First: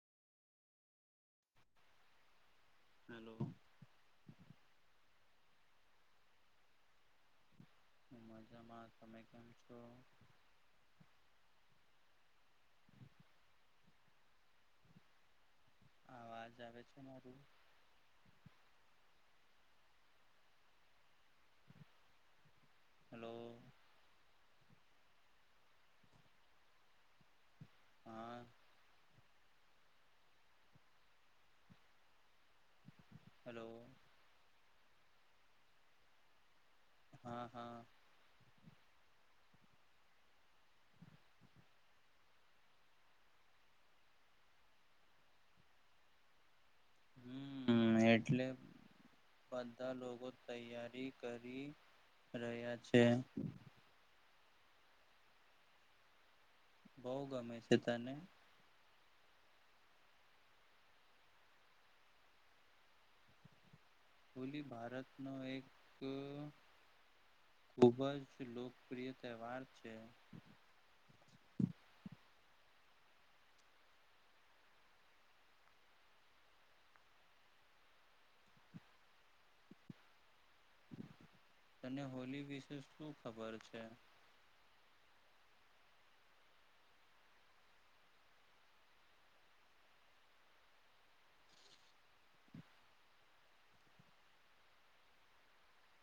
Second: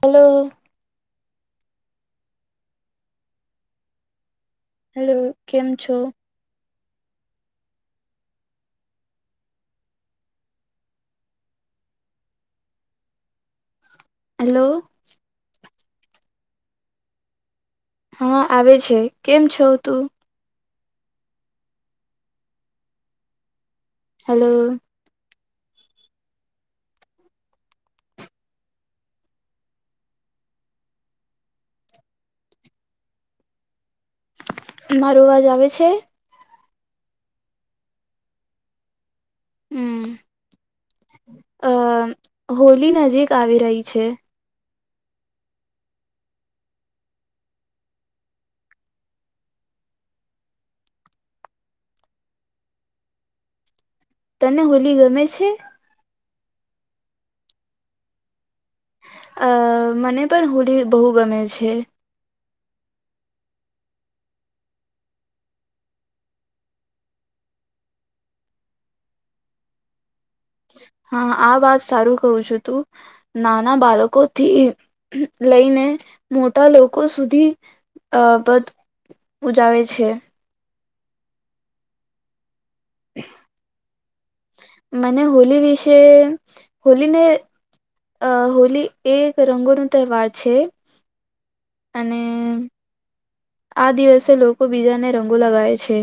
Hello. Hello. Hello, કેમ છો? બસ મજામાં તમે કેમ છો? હલો. આવાજ આવે છે મારું હ આવે છે કેમ છો તું હલો. હલો. હા. હલો. મારો અવાજ આવે છે? હા હા. અમ અ હોલી નજીક આવી રહી છે. હમ્મ એટલે બધા લોકો તૈયારી કરી રહ્યા છે. તને હોલી ગમે છે? બહુ ગમે છે તને. અ મને પણ હોલી બહુ ગમે છે. હોલી ભારતનો એક ખૂબ જ લોકપ્રિય તહેવાર છે. હા આ વાત સારું કઉ છું તું નાના બાળકોથી લઈને મોટા લોકો સુધી અ બધ ઉજાવે છે. તને હોલી વિશે શું ખબર છે. મને હોલી વિશે હોલીને અ હોલી એ એક રંગોનો તહેવાર છે અને આ દિવસે લોકો બીજાને રંગો લગાવે છે.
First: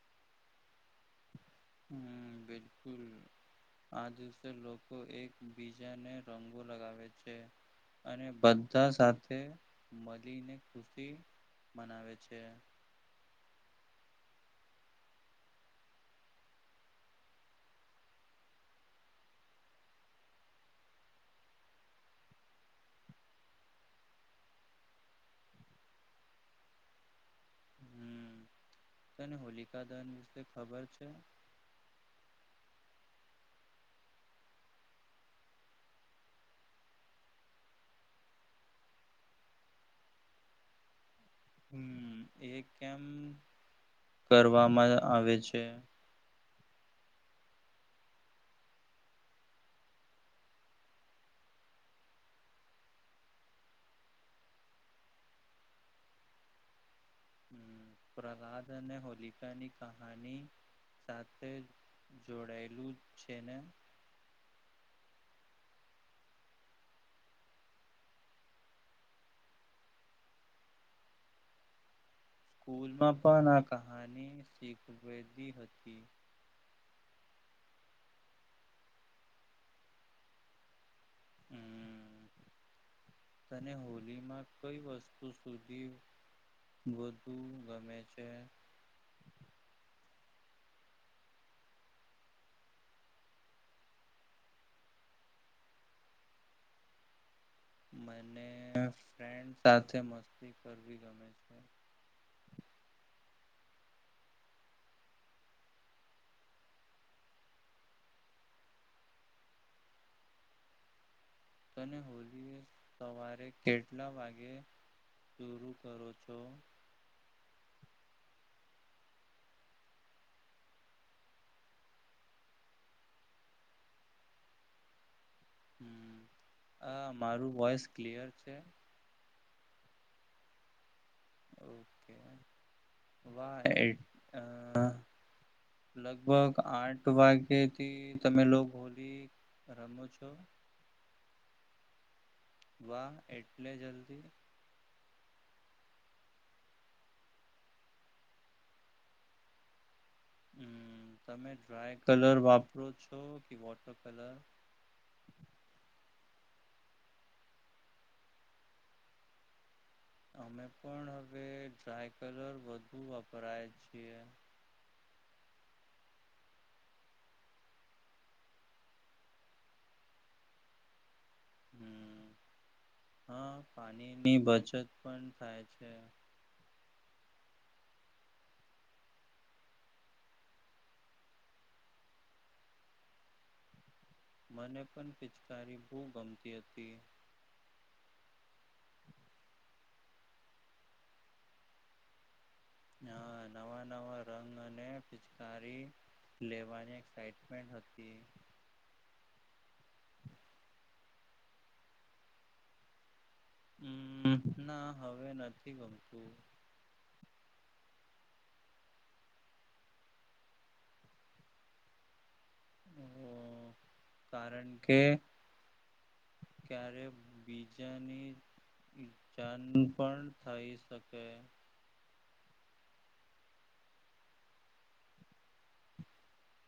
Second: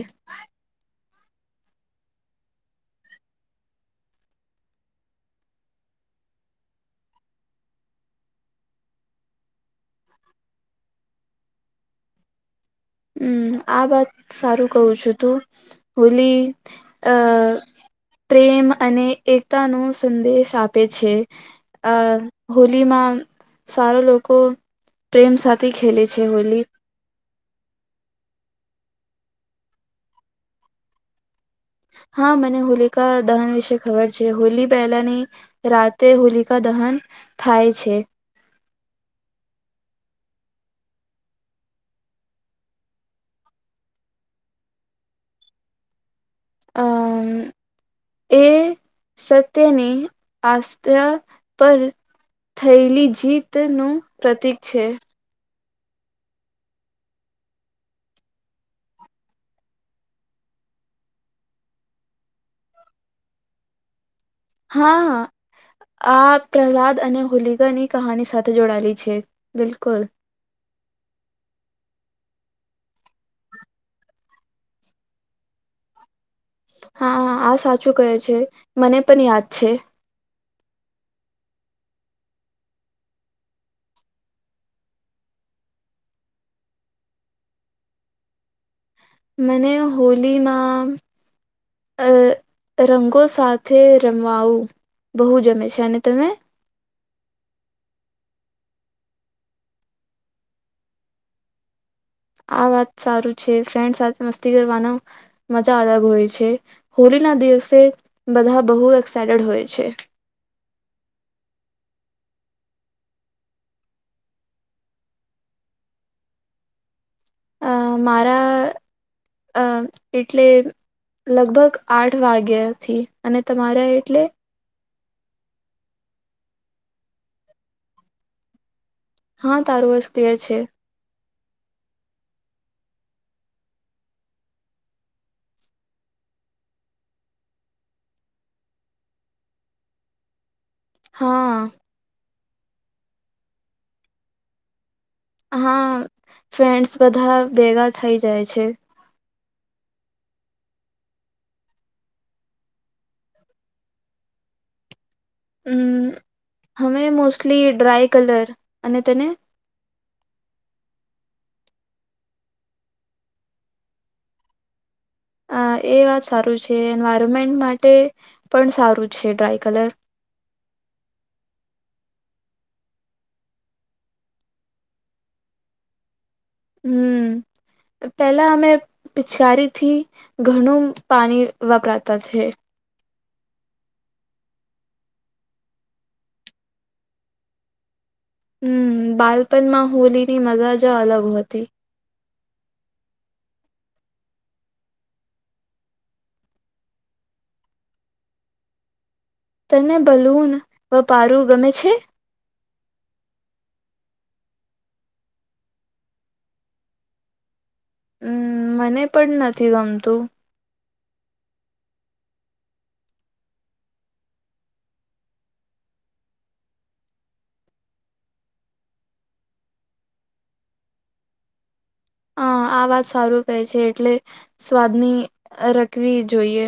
હમ બિલકુલ. આ દિવસે લોકો એક બીજાને રંગો લગાવે છે. અને બધા સાથે મળીને ખુશી મનાવે છે. હમ આ વાત સારું કવું છું તું હોલી અ પ્રેમ અને એકતા નો સંદેશ આપે છે. અ હોલીમાં સારો લોકો પ્રેમ સાથે ખેલેે છે હોલી. હમ તને હોલિકા દહન વિશે ખબર છે? હા મને હોલિકા દહન વિશે ખબર છે હોલી પહેલાની રાતે હોલિકા દહન થાય છે. હમ એ કેમ કરવામાં આવે છે? અ એ સત્યની આસ્થા પર થયેલી જીતનું પ્રતિક છે. હમ પ્રહલાદ અને હોલિકાની કહાની સાથે જોડાયેલું છે ને. હા હ આ પ્રહલાદ અને હોલીગા ની કહાની સાથે જોડાયેલી છે બિલકુલ. સ્કૂલ માં પણ આ કહાની શીખવેદી હતી. હા આ સાચું કહે છે મને પણ યાદ છે. હમ [inaudible] તને હોલી માં કઈ વસ્તુ સુધી ગોધુ ગમે છે. મને હોલીમાં અ રંગો સાથે રમવાવું બહુ જમે છે, અને તમે? મને ફ્રેન્ડ સાથે મસ્તી કરવી ગમે છે. આ વાત સારું છે ફ્રેન્ડ સાથે મસ્તી કરવાનું મજા અલગ હોય છે હોલી ના દિવસે બધા બહુ એક્સાઈટેડ હોય છે. અને હોલીએ સવારે કેટલા વાગે શરૂ કરો છો. અ મારા અ એટલે લગભગ આઠ વાગ્યા થી અને તમારે એટલે હ આ મારું વોઇસ ક્લિયર છે? હા તારું વસ ક્લિયર છે. [unintelligible] લગભગ આઠ વાગ્યથી તમે લોક હોલી રમો છો? હા વાહ એટલે જલ્દી હા ફ્રેન્ડ્સ બધા ભેગા થઈ જાય છે. હમ તમે ડ્રાય કલર વાપરો છો કે વોટર કલર હમ હમે મોસ્ટલી ડ્રાય કલર અને તને અમે પણ હવે ડ્રાય કલર વધુ વાપરાય છે. હા એ વાત સારું છે એન્વાયરમેન્ટ માટે પણ સારું છે ડ્રાય કલર હમ હા પાણીની બચત પણ થાય છે. હમ. પેલા અમે પિચકારીથી ઘણું પાણી વપરાતા છે. મને પણ પિચકારી બહુ ગમતી હતી. હમ બાલપણમાં હોલી ની મજા જ અલગ હોતી. અ નવા નવા રંગ અને પિચકારી લેવાની એકક્સાઈટમેન્ટન્ટ હતી. તને બલૂન વ પારું ગમે છે. હમ ના હવે નથી ગમતું. હમ મને પણ નથી ગમતું. હો કારણ કે ક્યારે બીજાની કિચન પણ થઇ શકે. હ આ વાત સારું કહે છે એટલે સ્વાદની રખવી જોઈએ.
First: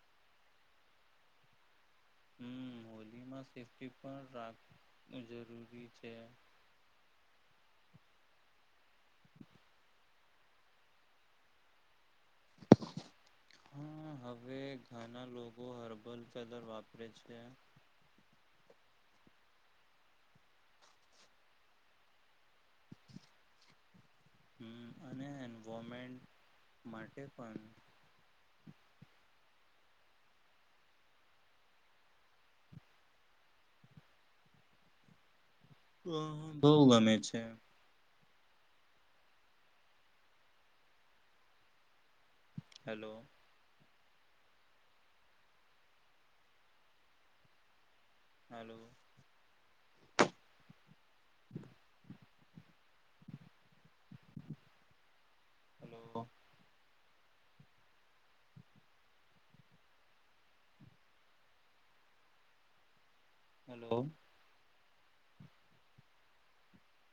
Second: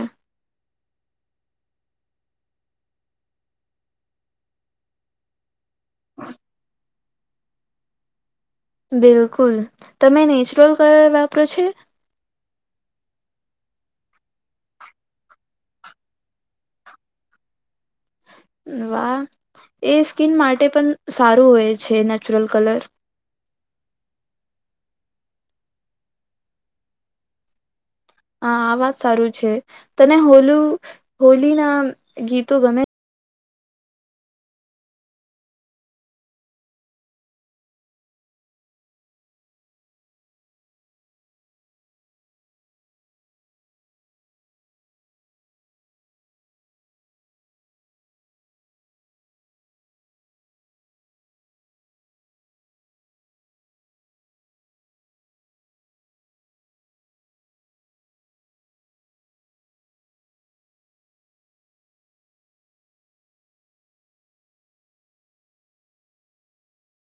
હમ હોલીમાં સેફ્ટી પણ રાખું જરૂરી છે. બિલકુલ તમે નેચુરલ કલર વાપરો છે. હા હવે ઘણા લોકો હર્બલ કલર વાપરે છે. વાહ એ ઈસ્કીન માટે પણ સારું હોય છે નેચુરલ કલર હમ અને એન્વારમેન્ટ માટે પણ હા આ વાત સારું છે તને હોલું હોલી ના ગીતો ગમે. હ બહુ ગમે છે. હેલો. હલો. Hello hello.